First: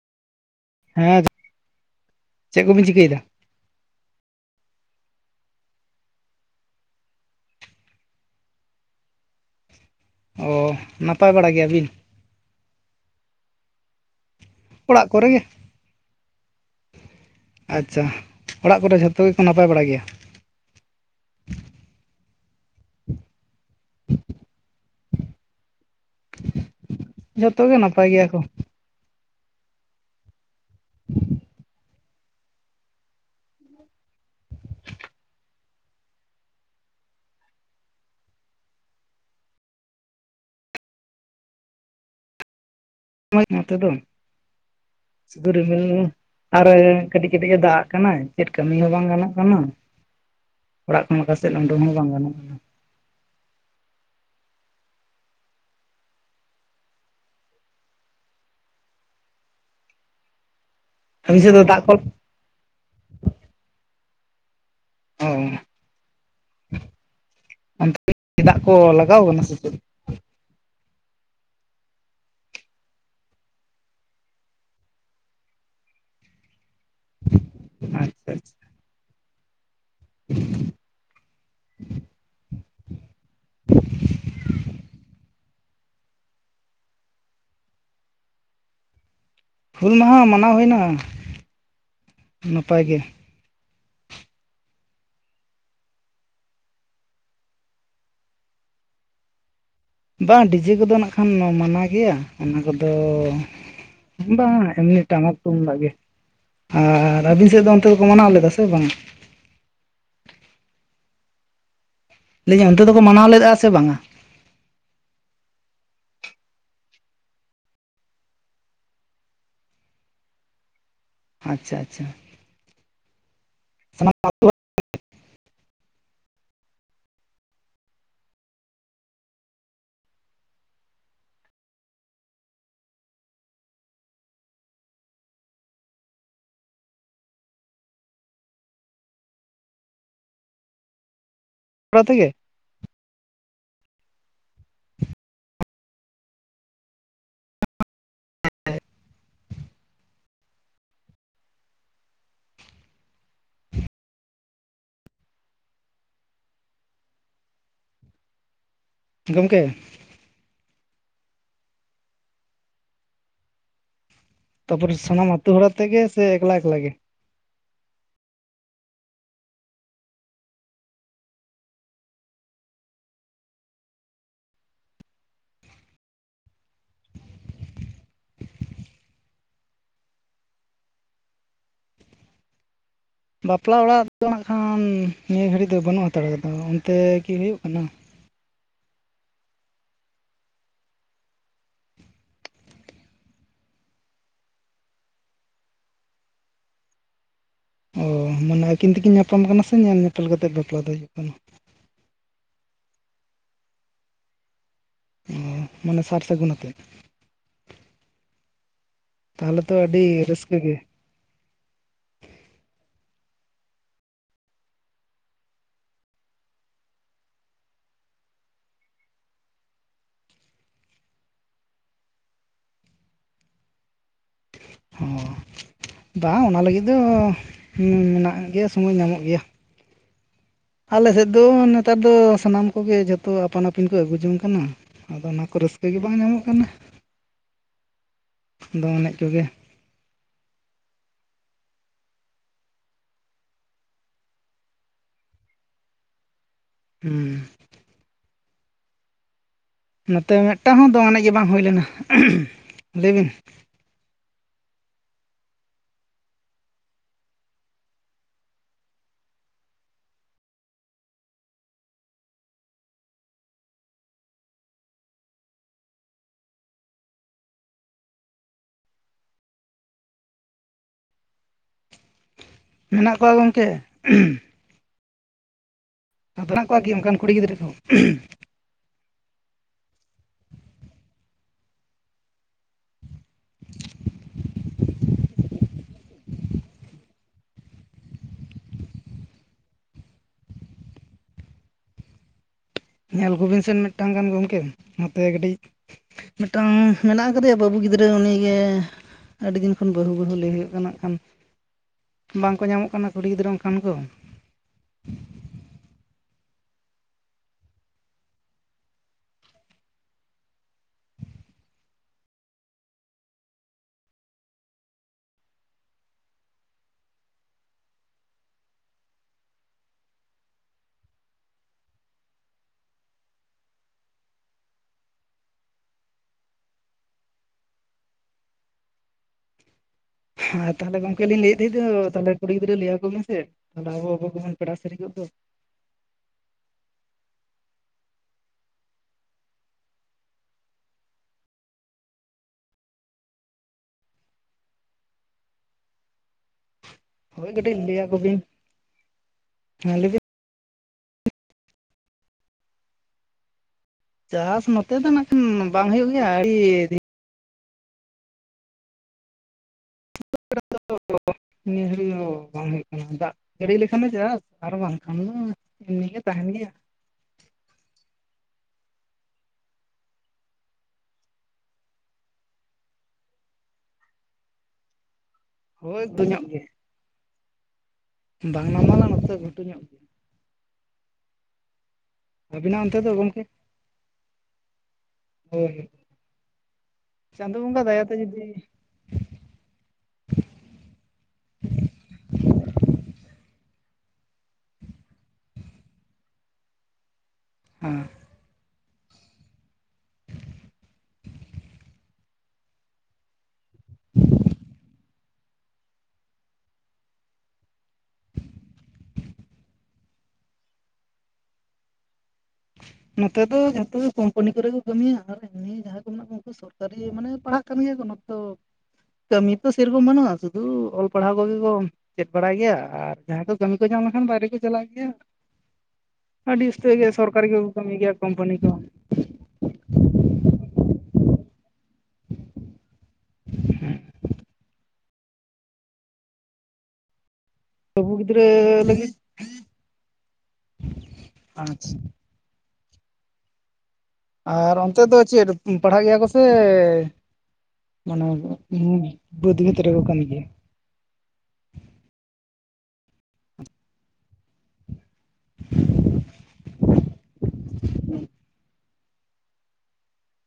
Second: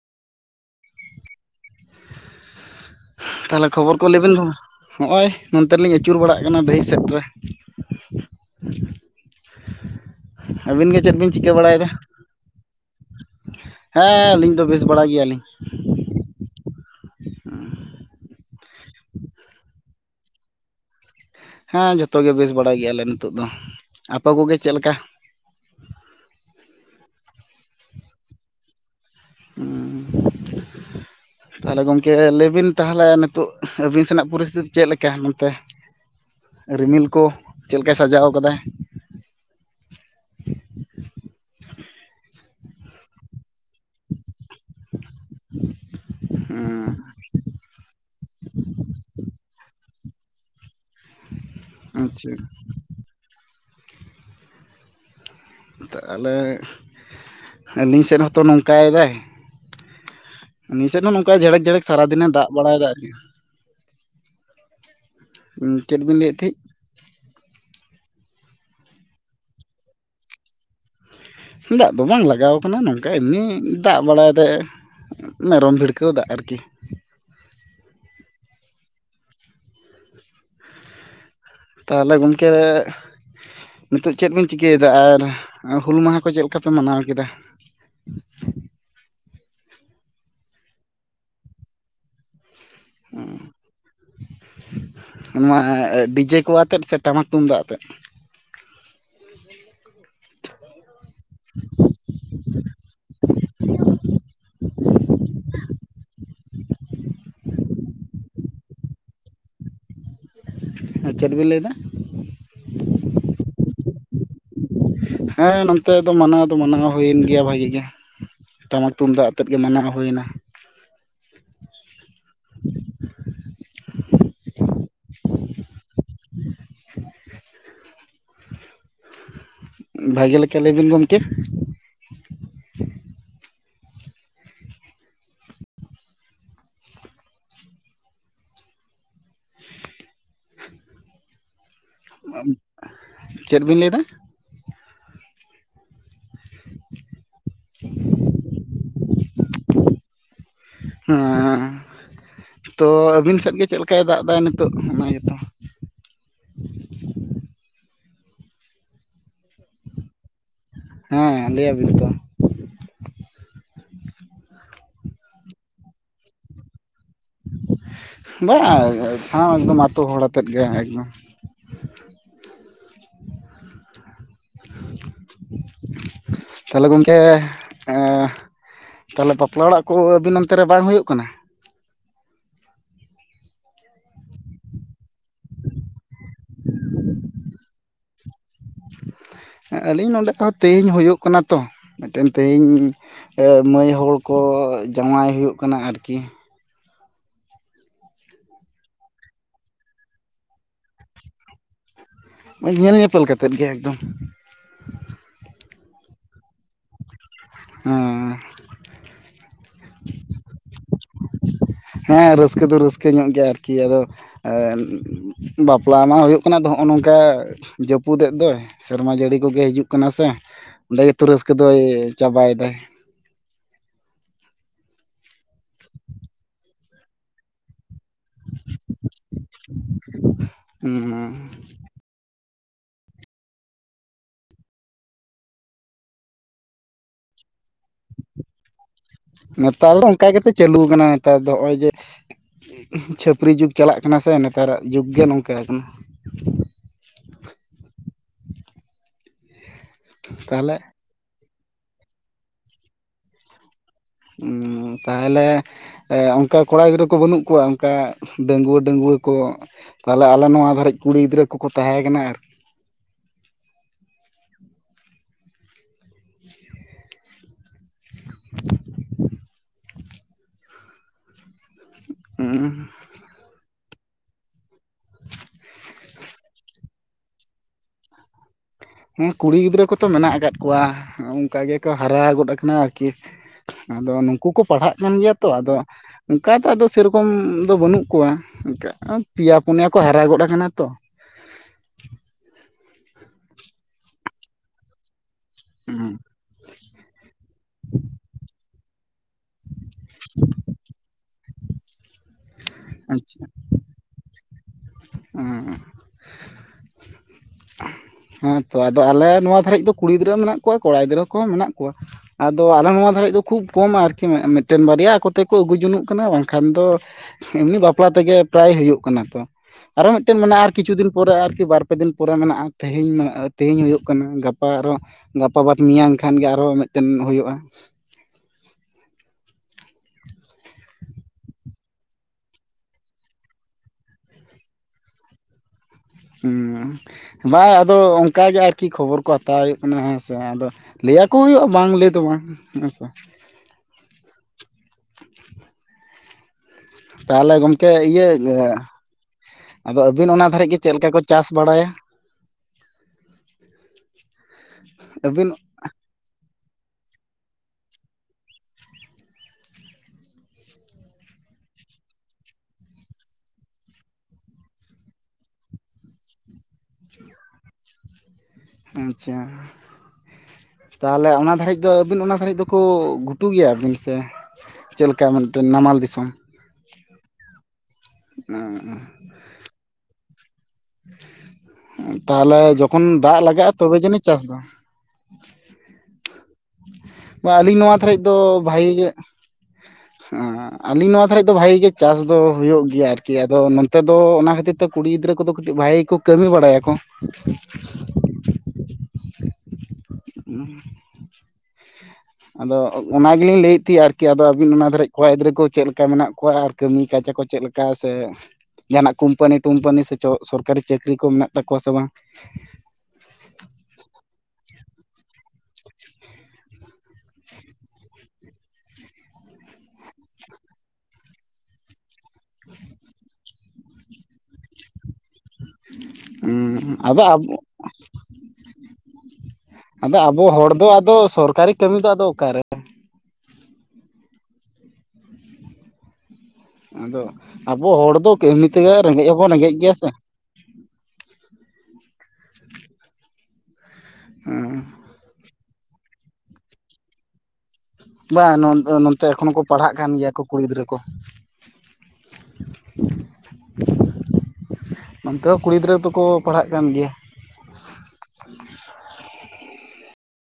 ᱦᱮᱸ᱾ ᱪᱮᱫ ᱠᱚᱵᱤᱱ ᱪᱤᱠᱟᱹᱭ ᱫᱟ? ᱛᱟᱦᱚᱞᱮ ᱠᱷᱚᱵᱚᱨ ᱠᱚ ᱞᱟᱹᱭ ᱵᱮᱱ, [unintelligible] ᱦᱚᱸᱜᱼᱚᱭ ᱱᱚᱱᱛᱮ ᱨᱮᱞᱤᱧ ᱟᱹᱪᱩᱨ ᱵᱟᱲᱟᱜ ᱠᱟᱱᱟ ᱰᱟᱹᱦᱤ ᱥᱮᱫ ᱨᱮ᱾ ᱚ ᱟᱹᱵᱤᱱ ᱜᱮ ᱪᱮᱫ ᱵᱤᱱ ᱱᱟᱯᱟᱭ ᱵᱟᱲᱟ ᱪᱤᱠᱟᱹ ᱵᱟᱲᱟᱭ ᱮᱫᱟ? ᱜᱮᱭᱟᱵᱤᱱ ᱦᱮᱸ ᱟᱹᱞᱤᱧ ᱫᱚ ᱵᱮᱥ ᱵᱟᱲᱟ ᱚᱲᱟᱜ ᱠᱚᱨᱮ ᱜᱮᱭᱟᱞᱤᱧ ᱜᱮ᱾ ᱟᱪᱪᱷᱟ᱾ ᱚᱲᱟᱜ ᱠᱚᱨᱮ ᱡᱷᱚᱛᱚ ᱜᱮᱠᱚ ᱱᱟᱯᱟᱭ ᱵᱟᱲᱟ ᱜᱮᱭᱟ? ᱦᱮᱸ ᱡᱷᱚᱛᱚ ᱜᱮ ᱵᱮᱥ ᱵᱟᱲᱟ ᱜᱮᱭᱟᱞᱮ ᱱᱤᱛᱚᱜ ᱫᱚ᱾ᱟᱯᱮ ᱠᱚᱜᱮ ᱪᱮᱫ ᱞᱮᱠᱟ? ᱡᱚᱛᱚ ᱜᱮ ᱱᱟᱯᱟᱭ ᱜᱮᱭᱟ ᱠᱚ᱾ ᱦᱩᱸ ᱛᱟᱦᱞᱮ ᱜᱚᱝ ᱠᱮ ᱞᱟᱹᱭᱵᱤᱱ ᱛᱟᱦᱚᱞᱮ ᱱᱤᱛᱚᱜ ᱟᱹᱵᱤᱱ ᱥᱮᱱᱟᱜ ᱯᱚᱨᱤᱥᱛᱷᱤᱛᱤ ᱪᱮᱫ ᱞᱮᱠᱟ ᱢᱮᱱᱛᱮ? ᱨᱤᱢᱤᱞ ᱠᱚ ᱪᱮᱫ ᱞᱮᱠᱟᱭ ᱥᱟᱡᱟᱣ ᱟᱠᱟᱫᱟᱭ? [unintelligible] ᱱᱚᱮᱛ ᱫᱚ ᱥᱩᱫᱩ ᱨᱤᱢᱤᱞ ᱟᱨ [unintelligible] ᱠᱟᱹᱴᱤᱡ ᱠᱟᱹᱴᱤᱡ ᱮᱜ ᱫᱟᱜ ᱟᱜ ᱠᱟᱱᱟ, ᱪᱮᱫ ᱠᱟᱹᱢᱤ ᱦᱚᱸ ᱵᱟᱝ ᱜᱟᱱᱚᱜ ᱠᱟᱱᱟ᱾ ᱚᱲᱟᱜ ᱠᱷᱚᱱ ᱚᱠᱟ ᱥᱮᱫ ᱩᱰᱩᱝ ᱦᱚᱸ ᱵᱟᱝ ᱟᱪᱪᱷᱟ ᱜᱟᱱᱚᱜ ᱠᱟᱱᱟ᱾ ᱾ ᱛᱚ ᱟᱞᱮ ᱟᱹᱞᱤᱧ ᱥᱮᱫ ᱦᱚᱸᱛᱚ ᱱᱚᱝᱠᱟᱭᱮᱫᱟᱭ᱾ ᱟᱹᱞᱤᱧ ᱥᱮᱫ ᱦᱚᱸ ᱱᱚᱝᱠᱟ ᱟᱹᱵᱤᱱ ᱫᱚ ᱡᱷᱮᱲᱮᱠ ᱫᱟᱜ ᱡᱷᱮᱲᱮᱠ ᱠᱚ ᱥᱟᱨᱟ ᱫᱤᱱᱮ ᱫᱟᱜ ᱵᱟᱲᱟᱭᱮᱫᱟ ᱟᱨᱠᱤ᱾ ᱚ ᱦᱩᱸ ᱪᱮᱫ ᱵᱤᱱ ᱞᱟᱹᱭᱮᱫ ᱛᱟᱦᱮᱸᱡ? ᱚᱱᱛᱮ ᱫᱟᱜ ᱠᱚ ᱞᱟᱜᱟᱣ ᱟᱠᱟᱱᱟ ᱥᱮ ᱪᱮᱫ? ᱫᱟᱜ ᱫᱚ ᱵᱟᱝ ᱞᱟᱜᱟᱣ ᱠᱟᱱᱟ ᱱᱚᱝᱠᱟ ᱮᱢᱱᱤ ᱫᱟᱜ ᱵᱟᱲᱟᱭᱮᱫᱟᱭ᱾ ᱢᱮᱨᱚᱢ ᱵᱷᱤᱲᱠᱟᱹᱣ ᱫᱟᱜ ᱟᱨᱠᱤ᱾ ᱟᱪᱪᱷᱟ ᱟᱪᱪᱷᱟ᱾ [inaudible] ᱛᱟᱦᱞᱮ ᱜᱚᱢᱠᱮ ᱱᱤᱛᱚᱜ ᱪᱮᱫ ᱵᱤᱱ ᱪᱤᱠᱟᱹᱭᱮᱫᱟ? ᱟᱨ ᱦᱩᱞ ᱢᱟᱦᱟ ᱠᱚ ᱪᱮᱫ ᱞᱮᱠᱟ ᱯᱮ ᱢᱟᱱᱟᱣ ᱠᱮᱫᱟ? ᱦᱩᱞ ᱢᱟᱦᱟ ᱢᱟᱱᱟᱣ ᱦᱩᱭᱮᱱᱟ ᱱᱟᱯᱟᱭ ᱜᱮ᱾ ᱦᱩᱸ, ᱱᱚᱣᱟ ᱰᱤᱡᱮ ᱠᱚ ᱟᱛᱮᱫ ᱥᱮ ᱴᱟᱢᱟᱠ ᱛᱩᱢᱫᱟᱜ ᱟᱛᱮᱫ? ᱵᱟᱝ ᱰᱤᱡᱮ ᱠᱚᱫᱚ ᱱᱟᱜ ᱠᱷᱟᱱ ᱢᱟᱱᱟ ᱜᱮᱭᱟ ᱚᱱᱟ ᱠᱚᱫᱚ ᱵᱟᱝ ᱮᱢᱱᱤ ᱴᱟᱢᱠ ᱛᱩᱢᱫᱟᱜ ᱜᱮ᱾ ᱟᱨ ᱟᱹᱵᱤᱱ ᱥᱮᱫ ᱫᱚ ᱚᱱᱛᱮ ᱫᱚᱠᱚ ᱢᱟᱱᱟᱣ ᱞᱮᱫᱟ ᱥᱮ ᱵᱟᱝᱟ? ᱪᱮᱫ ᱵᱤᱱ ᱞᱟᱹᱭᱫᱟ? ᱞᱟᱹᱭᱫᱟᱹᱧ ᱚᱱᱛᱮ ᱫᱚᱠᱚ ᱢᱟᱱᱟᱣ ᱞᱮᱫ-ᱟ ᱥᱮ ᱵᱟᱝᱟ? ᱦᱮᱸ ᱱᱚᱱᱛᱮ ᱫᱚ ᱢᱟᱱᱟᱣ ᱫᱚ ᱢᱟᱱᱟᱣ ᱦᱩᱭᱮᱱ ᱜᱮᱭᱟ ᱵᱷᱟᱹᱜᱤ ᱜᱮ᱾ ᱴᱟᱢᱟᱠ ᱛᱩᱢᱫᱟᱜ ᱟᱛᱮᱫ ᱜᱮ ᱢᱟᱱᱟᱣ ᱦᱩᱭᱮᱱᱟ᱾ ᱟᱪᱪᱷᱟ ᱟᱪᱪᱷᱟ᱾ ᱥᱟᱱᱟᱢ ᱟᱹᱛᱩ ᱦᱚᱲ? ᱵᱷᱟᱜᱮ ᱞᱮᱠᱟ ᱞᱟᱹᱭ ᱵᱤᱱ ᱜᱚᱢᱠᱮ᱾ ᱟᱛᱳ ᱛᱮᱜᱮ ᱪᱮᱫ ᱵᱤᱱ ᱞᱟᱹᱭᱫᱟ? ᱦᱮᱸ ᱛᱚ ᱟᱹᱵᱤᱱ ᱥᱮᱫ ᱜᱮ ᱪᱮᱫ ᱞᱮᱠᱟᱭ ᱫᱟᱜ ᱮᱫᱟ ᱱᱤᱛᱳᱜ ᱚᱱᱟ ᱜᱮ ᱛᱚ? ᱜᱚᱝᱠᱮ ᱦᱮᱸ ᱞᱟᱹᱭᱟᱵᱤᱱ ᱛᱚ᱾ ᱛᱟᱯᱚᱨᱮ ᱥᱟᱱᱟᱢ ᱟᱹᱛᱩ ᱦᱚᱲ ᱟᱛᱮ ᱜᱮ ᱥᱮ ᱮᱠᱞᱟ ᱮᱠᱞᱟ ᱜᱮ? ᱵᱟᱝ ᱥᱟᱱᱟᱢ ᱮᱠᱫᱚᱢ ᱟᱛᱳ ᱦᱚᱲ ᱟᱛᱮᱫ ᱜᱮ ᱮᱠᱫᱚᱢ᱾ [inaudible] ᱛᱟᱦᱞᱮ ᱜᱚᱝᱠᱮ ᱮᱸᱻ ᱛᱟᱦᱞᱮ ᱵᱟᱯᱞᱟ ᱚᱲᱟᱜ ᱠᱚ ᱟᱹᱵᱤᱱ ᱚᱱᱛᱮ ᱨᱮ ᱵᱟᱝ ᱦᱩᱭᱩᱜ ᱠᱟᱱᱟ? ᱵᱟᱯᱞᱟ ᱚᱲᱟᱜ ᱫᱚ ᱦᱟᱸᱜ ᱠᱷᱟᱱ ᱱᱤᱭᱟᱹ ᱜᱷᱟᱹᱲᱤᱡ ᱫᱚ ᱵᱟᱹᱱᱩᱜ ᱦᱟᱛᱟᱲ ᱠᱟᱫᱟ᱾ ᱚᱱᱛᱮ ᱠᱤ ᱦᱩᱭᱩᱜ ᱠᱟᱱᱟ? ᱟᱹᱞᱤᱧ ᱱᱚᱰᱮ ᱢᱟ ᱛᱤᱦᱤᱧ ᱦᱩᱭᱩᱜ ᱠᱟᱱᱟ ᱛᱚ᱾ ᱢᱤᱫ ᱴᱮᱱ ᱛᱮᱦᱮᱧ ᱢᱟᱹᱭ ᱦᱚᱲ ᱠᱚ ᱡᱟᱶᱟᱭ ᱦᱳᱭᱳᱜ ᱠᱟᱱᱟ ᱟᱨᱠᱤ ᱚ ᱢᱟᱱᱮ ᱟᱹᱠᱤᱱ ᱛᱮ ᱠᱤᱱ ᱧᱟᱯᱟᱢ ᱠᱟᱱᱟ ᱥᱮ ᱧᱮᱞ ᱧᱮᱯᱮᱞ ᱠᱟᱛᱮ ᱵᱟᱯᱞᱟ ᱫᱚ ᱦᱩᱭᱩᱜ ᱠᱟᱱᱟ ᱧᱮᱞ ᱧᱮᱯᱮᱞ ᱠᱟᱛᱮᱫ ᱜᱮ ᱮᱠᱫᱚᱢ ᱚ ᱢᱟᱱᱮ ᱥᱟᱨ ᱥᱟᱹᱜᱩᱱ ᱟᱛᱮᱫ ᱦᱮᱸ ᱛᱟᱦᱞᱮ ᱛᱚ ᱟᱹᱰᱤ ᱨᱟᱹᱥᱠᱟᱹ ᱜᱮ ᱦᱮᱸ ᱨᱟᱹᱥᱠᱟᱹ ᱫᱚ ᱨᱟᱹᱥᱠᱟᱹ ᱧᱚᱜ ᱜᱮ ᱟᱨᱠᱤ ᱟᱫᱚ ᱵᱟᱯᱞᱟ ᱢᱟ ᱦᱳᱭᱳᱜ ᱠᱟᱱᱟ ᱦ-ᱚ ᱱᱚᱝᱠᱟ ᱡᱟᱹᱯᱩᱫ ᱫᱮᱜ ᱫᱚᱭ ᱥᱮᱨᱢᱟ ᱡᱟᱹᱲᱤ ᱠᱚ ᱜᱮ ᱦᱤᱡᱩᱜ ᱠᱟᱱᱟ ᱥᱮ ᱚᱸᱰᱮ ᱜᱮ ᱛᱚ ᱨᱟᱹᱥᱠᱟᱹ ᱫᱚᱭ ᱪᱟᱵᱟᱭ ᱫᱟᱭ ᱚ ᱵᱟᱝ ᱚᱱᱟ ᱞᱟᱹᱜᱤᱫ ᱫᱚ ᱢᱮᱱᱟᱜ ᱜᱮᱭᱟ ᱥᱚᱢᱳᱭ ᱧᱟᱢᱚᱜ ᱜᱮᱭᱟ ᱟᱞᱮ ᱥᱮᱫ ᱫᱚ ᱱᱮᱛᱟᱨ ᱫᱚ ᱥᱟᱱᱟᱢ ᱠᱚᱜᱮ ᱡᱷᱚᱛᱚ ᱟᱯᱟᱱ ᱟᱹᱯᱤᱱ ᱠᱚ ᱟᱹᱜᱩ ᱡᱚᱝ ᱠᱟᱱᱟ ᱟᱫᱚ ᱚᱱᱟ ᱠᱚ ᱨᱟᱹᱥᱠᱟᱹ ᱜᱮ ᱵᱟᱝ ᱧᱟᱢᱚᱜ ᱠᱟᱱᱟ ᱫᱚᱝ ᱮᱱᱮᱡ ᱠᱚᱜᱮ ᱱᱮᱛᱟᱨ ᱫᱚ ᱚᱱᱠᱟ ᱜᱮᱛᱚ ᱪᱟᱹᱞᱩ ᱠᱟᱱᱟ ᱦᱮᱛᱟᱨ ᱫᱚ ᱦᱚᱜ-ᱚᱭ ᱡᱮ ᱪᱷᱟᱹᱯᱨᱤ ᱡᱩᱜᱽ ᱪᱟᱞᱟᱜ ᱠᱟᱱᱟ ᱥᱮ ᱱᱮᱛᱟ ᱨᱟᱜ ᱡᱩᱜᱽ ᱜᱮ ᱱᱚᱝᱠᱟ ᱟᱠᱟᱱᱟ ᱦᱩᱸ ᱱᱚᱛᱮ ᱢᱮᱫ ᱛᱟᱦᱚᱞᱮ ᱴᱟᱝ ᱦᱚᱸ ᱫᱚᱝ ᱮᱱᱮᱡ ᱜᱮ ᱵᱟᱝ ᱦᱩᱭ ᱞᱮᱱᱟ ᱞᱟᱹᱭ ᱵᱤᱱ ᱛᱟᱦᱞᱮ ᱚᱱᱠᱟ ᱠᱚᱲᱟ ᱜᱤᱫᱽᱨᱟᱹ ᱠᱚ ᱵᱟᱹᱱᱩᱜ ᱠᱚᱣᱟ ᱚᱱᱠᱟ ᱰᱟᱹᱝᱜᱩᱣᱟᱹ ᱰᱟᱹᱝᱜᱩᱣᱟᱹ ᱠᱚ ᱛᱟᱦᱞᱮ ᱟᱞᱮ ᱱᱚᱣᱟ ᱫᱷᱟᱨᱮᱡ ᱠᱩᱲᱤ ᱜᱤᱫᱽᱨᱟᱹ ᱠᱚ ᱠᱚ ᱛᱟᱦᱮᱸ ᱠᱟᱱᱟ ᱟᱨᱠ ᱦᱩᱸ ᱦᱮᱱᱟᱜ ᱠᱚᱣᱟ ᱜᱚᱝᱠᱮ ᱚᱱᱛᱮ ᱦᱮᱱᱟᱜ ᱠᱚᱣᱟ ᱠᱤ ᱚᱱᱠᱟᱱ ᱠᱩᱲᱤ ᱜᱤᱫᱽᱨᱟᱹ ᱠᱚ ᱦᱮᱸ ᱠᱩᱲᱤ ᱜᱤᱫᱽᱨᱟᱹ ᱠᱚ ᱛᱚ ᱢᱮᱱᱟᱜ ᱟᱠᱟᱫ ᱠᱚᱣᱟ ᱚᱱᱠᱟ ᱜᱮ ᱠᱚ ᱦᱟᱨᱟ ᱜᱚᱫ ᱟᱠᱟᱱᱟ ᱟᱨᱠᱤ ᱟᱫᱚ ᱱᱩᱝᱠᱩ ᱠᱚ ᱯᱟᱲᱦᱟᱜ ᱠᱟᱱ ᱜᱮᱭᱟ ᱛᱚ ᱟᱫᱚ ᱚᱱᱠᱟ ᱫᱚ ᱟᱫᱚ ᱥᱮ ᱨᱚᱠᱚᱢ ᱫᱚ ᱵᱟᱹᱱᱩᱜ ᱠᱚᱣᱟ ᱯᱮ ᱭᱟ ᱯᱩᱱᱭᱟ ᱠᱚ ᱦᱟᱨᱟ ᱜᱚᱫ ᱟᱠᱟᱱᱟ ᱛᱚ ᱧᱮᱞ ᱠᱚ ᱵᱤᱱ ᱥᱮ ᱢᱮᱫ ᱴᱟᱝ ᱜᱟᱱ ᱜᱚᱢᱠᱮ ᱱᱚᱛᱮ ᱠᱟᱹᱴᱤᱡ ᱦᱩᱸ ᱢᱮᱫ ᱴᱟᱱ ᱢᱮᱱᱟᱜ ᱠᱟᱫᱮ ᱭᱟ ᱵᱟᱹᱵᱩ ᱜᱤᱫᱽᱨᱟᱹ ᱩᱱᱤ ᱜᱮ ᱟᱹᱰᱤ ᱫᱤᱱ ᱠᱷᱚᱱ ᱵᱟᱹᱦᱩ ᱵᱟᱹᱦᱩ ᱞᱟᱹᱭ ᱦᱳᱭᱳᱜ ᱠᱟᱱᱟ ᱱᱟᱜ ᱠᱷᱟᱱ ᱵᱟᱝᱠᱚ ᱧᱟᱢᱚᱜ ᱠᱟᱱᱟ ᱠᱩᱲᱤ ᱟᱪᱪᱷᱟ ᱜᱤᱫᱽᱨᱟᱹ ᱚᱱᱠᱟᱱ ᱠᱚ [unintelligible] ᱦᱮᱸ ᱛᱚ ᱟᱫᱚ ᱟᱞᱮ ᱱᱚᱣᱟ ᱫᱷᱟᱹᱨᱤᱡ ᱫᱚ ᱠᱩᱲᱤ ᱜᱤᱫᱽᱨᱟᱹ ᱦᱚ ᱢᱮᱱᱟᱜ ᱠᱚᱣᱟ ᱠᱚᱲᱟ ᱜᱤᱫᱽᱨᱟᱹ ᱠᱚ ᱦᱚᱸ ᱢᱮᱱᱟᱜ ᱠᱚᱣᱟ ᱟᱫᱚ ᱟᱞᱮ ᱱᱚᱣᱟ ᱫᱷᱟᱨᱮ ᱫᱚ ᱠᱷᱩᱵᱽ ᱠᱚᱢ ᱟᱨ ᱠᱤ ᱢᱮᱫ ᱴᱮᱱ ᱵᱟᱨᱭᱟ ᱟᱠᱚ ᱛᱮ ᱠᱚ ᱟᱹᱜᱩ ᱡᱚᱱᱚᱜ ᱠᱟᱱᱟ ᱵᱟᱝ ᱠᱷᱟᱱ ᱫᱚ ᱮᱢᱱᱤ ᱵᱟᱯᱞᱟ ᱛᱮ ᱜᱮ ᱯᱨᱟᱭ ᱦᱩᱭᱩᱜ ᱠᱟᱱᱟ ᱛᱚ ᱟᱨᱚ ᱢᱮᱫ ᱴᱮᱱ ᱢᱮᱱᱟᱜ-ᱟ ᱟᱨ ᱠᱤᱪᱷᱩ ᱫᱤᱱ ᱯᱚᱨᱮ ᱟᱨ ᱠᱤ ᱵᱟᱨ ᱯᱮ ᱫᱤᱱ ᱯᱚᱨᱮ ᱢᱮᱱᱟᱜ-ᱟ ᱛᱮᱦᱮᱧ ᱛᱮᱦᱮᱧ ᱦᱩᱭᱳᱜ ᱠᱟᱱᱟ ᱜᱟᱯᱟ ᱟᱨᱚ ᱜᱟᱯᱟ ᱵᱟᱫ ᱢᱮᱭᱟᱝ ᱠᱷᱟᱱ ᱜᱮ ᱟᱨ ᱦᱚ ᱢᱮᱫ ᱴᱮᱱ ᱦᱳᱭᱳᱜ-ᱟ ᱦᱮᱸ ᱛᱟᱦᱞᱮ ᱜᱚᱝᱠᱮ ᱞᱟᱹᱭ ᱮᱫ ᱛᱟᱦᱮᱸᱫ ᱫᱚ ᱛᱟᱦᱞᱮ ᱠᱩᱲᱤ ᱜᱤᱫᱽᱨᱟᱹ ᱞᱟᱹᱭᱟᱠᱚ ᱵᱤᱱ ᱥᱮ ᱛᱟᱦᱞᱮ ᱟᱵᱚ ᱟᱵᱚ ᱜᱮᱵᱚᱱ ᱯᱮᱲᱟ ᱥᱟᱹᱨᱤ ᱠᱚᱜ ᱫᱚ ᱦᱮᱸ ᱵᱟᱭ ᱟᱫᱚ ᱚᱱᱠᱟ ᱜᱮ ᱟᱨᱠᱤ ᱠᱷᱚᱵᱚᱨ ᱠᱚ ᱦᱟᱛᱟᱣ ᱦᱳᱭᱳᱜ ᱠᱟᱱᱟ ᱦᱮᱸ ᱥᱮ ᱟᱫᱚ ᱞᱟᱹᱭ ᱟᱠᱚ ᱦᱳᱭᱳᱜ-ᱟ ᱵᱟᱝ ᱞᱟᱹᱭ ᱫᱚ ᱵᱟᱝ ᱦᱮᱸ ᱥᱮᱸ ᱦᱳᱭ ᱛᱟᱦᱚᱞᱮ ᱠᱟᱹᱴᱤᱡ ᱜᱚᱢᱠᱮ ᱞᱟᱹᱭᱟᱠᱚ ᱤᱭᱟᱹ ᱵᱤᱱ ᱦᱮᱸ ᱟᱫᱚ ᱞᱟᱹᱭᱵᱤᱱ ᱟᱹᱵᱤᱱ ᱚᱱᱟ ᱫᱷᱟᱨᱮᱡ ᱜᱮ ᱪᱮᱫ ᱞᱮᱠᱟ ᱠᱚ ᱪᱟᱥ ᱵᱟᱲᱟᱭᱟ? ᱪᱟᱥ ᱱᱚᱛᱮ ᱫᱚ ᱱᱟᱜ ᱠᱷᱟᱱ ᱟᱹᱵᱤᱱ ᱵᱟᱝ ᱦᱳᱭᱳᱜ ᱜᱮᱭᱟ ᱟᱹᱲᱤ ᱫᱷᱤ [inaudible] [unintelligible] ᱵᱟᱝ ᱦᱩᱭᱩᱜ ᱠᱟᱱᱟ ᱫᱟᱜ ᱡᱟᱹᱲᱤ ᱞᱮᱠᱷᱟᱱᱮ ᱪᱟᱥ ᱟᱨ ᱵᱟᱝᱠᱷᱟᱱ ᱫᱚ ᱮᱢᱱᱤ ᱜᱮ ᱛᱟᱦᱮᱱ ᱜᱮᱭᱟ᱾ ᱟᱪᱷᱟ ᱛᱟᱦᱚᱞᱮ ᱚᱱᱟ ᱫᱷᱟᱨᱮᱡ ᱫᱚ ᱟᱹᱵᱤᱱ ᱚᱱᱟ ᱫᱷᱟᱨᱮᱡ ᱫᱚᱠᱚ ᱜᱷᱩᱴᱩ ᱜᱮᱭᱟᱵᱤᱱ ᱥᱮ ᱪᱮᱫ ᱞᱮᱠᱟ ᱢᱮᱱ ᱦᱳᱭ ᱧᱚᱜ ᱜᱮ ᱵᱟᱝ ᱱᱟᱢᱟᱞᱟ ᱱᱚᱛᱮ ᱜᱷᱩᱴᱩ ᱧᱚᱜ ᱜᱮ ᱛᱟᱦᱞᱮ ᱟᱹᱵᱤᱱᱟᱜ ᱚᱱᱛᱮ ᱡᱚᱠᱷᱚᱱ ᱫᱚ ᱫᱟᱜ ᱜᱚᱢᱠᱮ ᱞᱟᱜᱟᱜ-ᱟ ᱛᱚᱵᱮ ᱡᱟᱹᱱᱤᱡ ᱪᱟᱥ ᱫᱚ᱾ ᱦᱳᱭ ᱵᱟ ᱪᱟᱸᱫᱳ ᱟᱹᱞᱤᱧ ᱵᱚᱸᱜᱟ ᱱᱚᱣᱟ ᱫᱟᱭᱟᱛᱮ ᱫᱷᱟᱨᱮᱡ ᱫᱚ ᱡᱩᱫᱤ ᱵᱷᱟᱜᱤ ᱜᱮ ᱟᱹᱞᱤᱧ ᱱᱚᱣᱟ ᱫᱷᱟᱹᱨᱤᱡ ᱫᱚ ᱵᱷᱟᱜᱤ ᱜᱮ ᱪᱟᱥ ᱫᱚ ᱦᱩᱭᱩᱜ ᱜᱮᱭᱟ ᱟᱨᱠᱤ, ᱟᱫᱚ ᱱᱚᱛᱮ ᱫᱚ ᱚᱱᱟ ᱠᱷᱟᱹᱛᱤᱨ ᱛᱮ ᱠᱩᱲᱤ ᱜᱤᱫᱽᱨᱟᱹ ᱠᱚᱫᱚ ᱠᱟᱹᱴᱤᱡ ᱵᱷᱟᱜᱤ ᱠᱚ ᱠᱟᱹᱢᱤ ᱵᱟᱲᱟᱭᱟᱠᱚ᱾ ᱦᱮᱸ᱾ [inaudible] ᱟᱫᱚ ᱚᱱᱟ ᱜᱮᱞᱤᱧ ᱞᱟᱹᱭᱮᱫ ᱛᱟᱦᱮᱸᱫ, ᱟᱨᱠᱤ ᱟᱫᱚ ᱟᱹᱵᱤᱱ ᱚᱱᱟ ᱫᱷᱟᱨᱤᱡ ᱠᱚᱲᱟ ᱜᱤᱫᱽᱨᱟᱹ ᱠᱚ ᱪᱮᱫ ᱞᱮᱠᱟ ᱢᱮᱱᱟᱜ ᱠᱚᱣᱟ ᱟᱨ ᱠᱟᱹᱢᱤ ᱠᱟᱡ ᱟᱠᱚ ᱪᱮᱫ ᱞᱮᱠᱟ, ᱥᱮ ᱡᱟᱦᱟᱸᱱᱟᱜ ᱠᱳᱢᱯᱟᱱᱤ ᱴᱳᱢᱯᱟᱱᱤ ᱥᱮ ᱥᱚᱨᱠᱟᱨᱤ ᱪᱟᱹᱠᱨᱤ ᱠᱚ ᱢᱮᱱᱟᱜ ᱛᱟᱠᱚᱣᱟ ᱥᱮ ᱵᱟᱝ? ᱱᱚᱛᱮ ᱫᱚ ᱡᱷᱚᱛᱚ ᱜᱮ ᱠᱚᱢᱯᱟᱱᱤ ᱠᱚᱨᱮ ᱠᱚ ᱠᱟᱹᱢᱤᱭᱟ ᱟᱨ ᱮᱢᱱᱤ ᱡᱟᱦᱟᱸᱭ ᱠᱚ ᱢᱮᱱᱟᱜ ᱠᱚ ᱩᱱᱠᱩ ᱥᱚᱨᱠᱟᱨᱤ ᱢᱟᱱᱮ ᱯᱟᱲᱦᱟᱜ ᱠᱟᱱ ᱜᱮᱭᱟ ᱠᱚ [unintelligible] ᱠᱟᱹᱢᱤ ᱛᱚ ᱥᱮᱨᱚᱠᱚᱢ ᱵᱟᱹᱱᱩᱜᱼᱟ, ᱥᱩᱫᱩ ᱚᱞ ᱯᱟᱲᱦᱟᱣ ᱠᱚᱜᱮ ᱠᱚ ᱪᱮᱫ ᱵᱟᱲᱟᱭ ᱜᱮᱭᱟ ᱟᱨ ᱡᱟᱦᱟᱸᱭ ᱠᱚ ᱠᱟᱹᱢᱤ ᱠᱚ ᱧᱟᱢ ᱞᱮᱠᱷᱟᱱ ᱵᱟᱭᱨᱮ ᱠᱚ ᱪᱟᱞᱟᱜ ᱜᱮᱭᱟ᱾ ᱟᱹᱰᱤ ᱩᱥᱛᱟᱹᱭ ᱜᱮ ᱥᱚᱨᱠᱟᱨᱤ ᱟᱫᱚ ᱠᱚ ᱠᱟᱹᱢᱤ ᱜᱮᱭᱟ, ᱠᱳᱢᱯᱟᱱᱤ ᱠᱚ᱾ ᱟᱫᱚ ᱟᱵᱚ ᱦᱚᱲ ᱫᱚ ᱟᱫᱚ ᱥᱚᱨᱠᱟᱨᱤ ᱠᱟᱹᱢᱤ ᱫᱚ ᱟᱫᱚ ᱚᱠᱟᱨᱮ, ᱟᱫᱚ, ᱟᱵᱚ ᱦᱚᱲ ᱫᱚ ᱜᱤᱫᱽᱨᱟᱹ ᱠᱟᱹ ᱮᱢᱱᱤ ᱛᱮᱜᱮ ᱞᱟᱹᱜᱤᱫ ᱨᱮᱸᱜᱮᱡ ᱦᱚᱸᱵᱚᱱ ᱨᱮᱸᱜᱮᱡ ᱜᱮᱭᱟ ᱥᱮ᱾ ᱟᱪᱪᱷᱟ᱾ ᱟᱨ ᱦᱮᱸ ᱚᱱᱛᱮ ᱫᱚ ᱪᱮᱫ, ᱯᱟᱲᱦᱟᱜ ᱜᱮᱭᱟ ᱠᱚ ᱥᱮ? ᱢᱟᱱᱮ ᱵᱟᱝ ᱱᱚᱱ ᱱᱚᱱᱛᱮ ᱮᱠᱷᱚᱱ ᱵᱟᱹᱫᱽ ᱠᱚ ᱵᱷᱤᱛ ᱯᱟᱲᱦᱟᱜ ᱨᱮᱠᱚ ᱠᱟᱱ ᱠᱟᱹᱢᱤ ᱜᱮᱭᱟ ᱠᱚ ᱠᱩᱲᱤ ᱜᱤᱫᱽᱨᱟᱹ ᱠᱚ᱾ [inaudible] ᱱᱚᱱᱛᱮ ᱦᱚᱸ ᱠᱩᱲᱤ ᱜᱤᱫᱽᱨᱟᱹ ᱫᱚᱠᱚ ᱯᱟᱲᱦᱟᱜ ᱠᱟᱱ ᱜᱮᱭᱟ᱾ [inaudible]